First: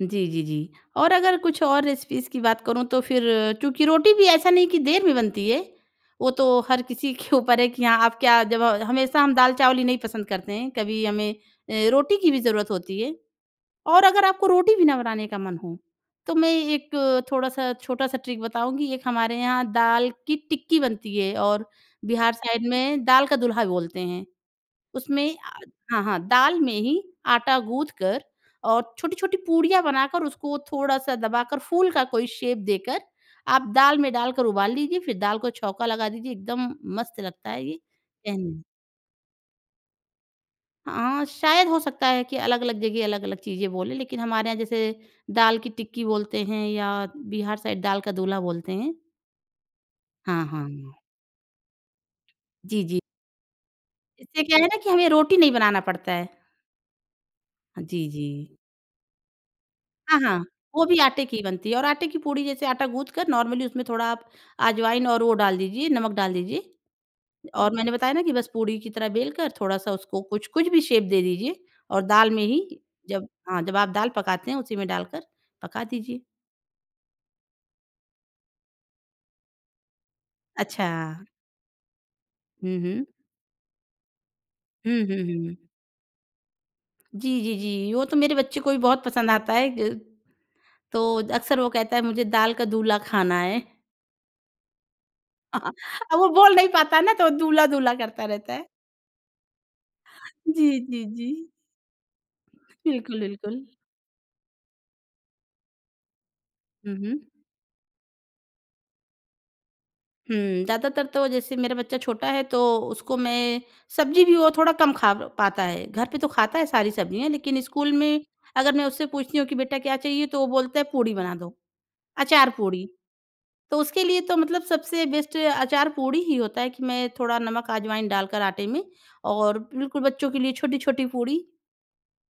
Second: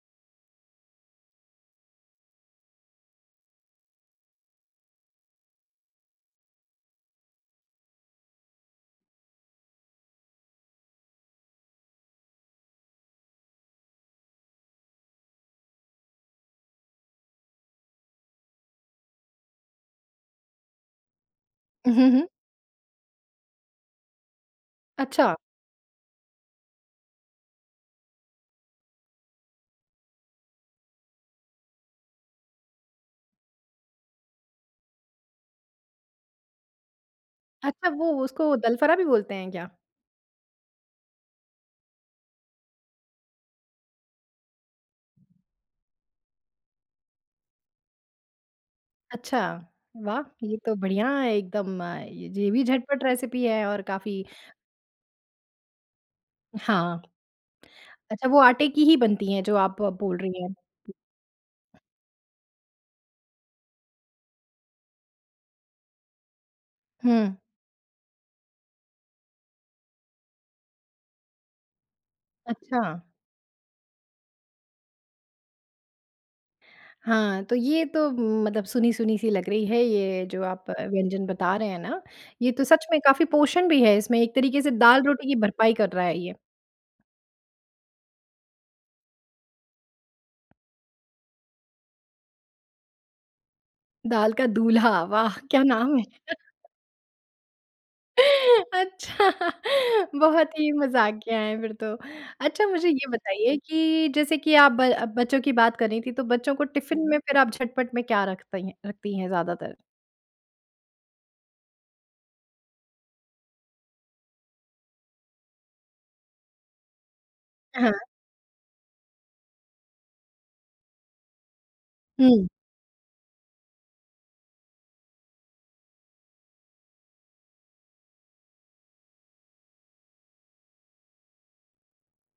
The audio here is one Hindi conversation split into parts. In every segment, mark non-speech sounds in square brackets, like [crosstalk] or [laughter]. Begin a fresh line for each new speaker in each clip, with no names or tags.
जी, जी, जी। और अगर कुछ और रेसिपीज़ की बात करूँ तो फिर क्योंकि रोटी भी ऐसा नहीं है कि देर में बनती है, वो तो हर किसी [chuckles] के ऊपर है कि हाँ आप क्या जब अ, हमेशा हम दाल-चावल ही नहीं पसंद करते हैं, कभी हमें अ, रोटी की भी ज़रूरत होती है। और अगर आपको रोटी भी ना बनाने का मन हो, तो मैं एक थोड़ा-सा, छोटा-सा ट्रिक बताऊँगी, एक हमारे यहाँ दाल की टिक्की बनती है और
हुँ, हुँ।
बिहार साइड में दाल का दूल्हा भी बोलते हैं। उसमें
अच्छा।
अ, हाँ, हाँ। दाल में ही आटा गूँथ कर और छोटी-छोटी पूड़ियाँ बनाकर उसको थोड़ा-सा दबाकर, फूल का कोई शेप देकर, आप दाल में डालकर उबाल लीजिए फिर दाल को छौँका लगा दीजिए, एकदम मस्त लगता है ये।
अच्छा, वो उसको
कहने
दलफरा भी बोलते हैं क्या?
हाँ, शायद हो सकता है कि अलग-अलग जगह अलग-अलग चीज़ें बोलें। लेकिन हमारे यहाँ जैसे, दाल की टिक्की बोलते हैं या बिहार साइड दाल का दूल्हा बोलते हैं।
अच्छा, वाह!
हाँ,
ये तो
हाँ।
बढ़िया है एकदम अ, ज ये भी
जी, जी।
झटपट रेसिपी है और काफ़ी
इससे क्या है ना? कि हमें रोटी नहीं बनाना पड़ता है।
हाँ।
जी,
अच्छा वो
जी।
आटे की ही बनती हैं, जो आप ब बोल
हाँ,
रही
हाँ,
हैं।
वो भी आटे की ही बनती है और आटे की पूड़ी जैसे आटा गूँथ कर नॉर्मली उसमें थोड़ा आप अजवाइन और वो डाल दीजिए नमक डाल दीजिए।
हुँ।
और मैंने बताया ना कि बस पूड़ी की तरह बेल कर थोड़ा-सा उसको कुछ कुछ भी शेप दे दीजिए और दाल में ही,
अच्छा।
जब हाँ जब आप दाल पकाते हैं उसी में डालकर पका दीजिए।
हाँ, तो ये तो म मतलब सुनी-सुनी सी लग रही है, ये जो आप अ,
अच्छा।
व्यंजन बता रहे हैं ना, ये तो
हुँ,
सच में
हुँ।
काफ़ी पोषण भी है इसमें, एक तरीके से
हुँ, हुँ,
दाल-रोटी की
हुँ।
भरपाई कर रहा है ये।
जी, जी, जी। वो तो मेरे बच्चे को भी बहुत पसंद आता है। ज तो अक्सर वो कहता है मुझे दाल का दूल्हा खाना है।
दाल का दूल्हा, वाह! क्या
[chuckles]
नाम है?
अब वो बोल नहीं पाता है ना, तो दूल्हा-दूल्हा करता रहता है।
अच्छा, बहुत
जी,
ही
जी,
मजाकियाँ
जी।
है फिर तो। अच्छा मुझे ये
बिल्कुल,
बताइए
बिल्कुल।
कि जैसे कि आप ब बच्चों की बात कर रहीं थी, तो बच्चों को
हुँ,
टिफिन में
हुँ।
फिर आप झटपट में क्या रख तई रखती हैं ज्यादातर?
हुँ, ज़्यादातर तो जैसे मेरा बच्चा छोटा है तो उसको मैं सब्ज़ी भी वो थोड़ा कम खा प पाता है, घर पे तो खाता है सारी सब्जियाँ लेकिन स्कूल
हाँ।
में अगर मैं उससे पूछती हूँ कि बेटा क्या चाहिए? तो वो बोलता है पूड़ी बना दो।
हुँ।
अचार पूड़ी, तो उसके लिए तो मतलब सबसे बेस्ट अचार पूड़ी ही होता है, कि मैं थोड़ा नमक अजवाइन डालकर आटे में और बिल्कुल बच्चों के लिए छोटी-छोटी पूड़ी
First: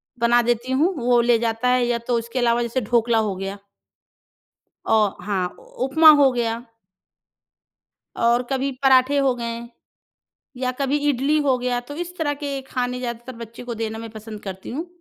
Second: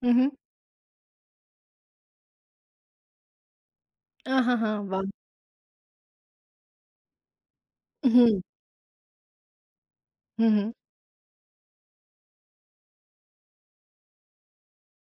हुँ, हुँ।
बना देती हूँ, वो ले जाता है या तो उसके अलावा जैसे ढोकला हो गया।
अ, हाँ, हाँ
औ
वाह!
हाँ, उपमा हो गया।
हुँ।
और कभी पराँठे हो गए।
हुँ
या
हुँ।
कभी इडली हो गया, तो इस तरह के खाने ज़्यादातर बच्चे को देना मैं पसंद करती हूँ।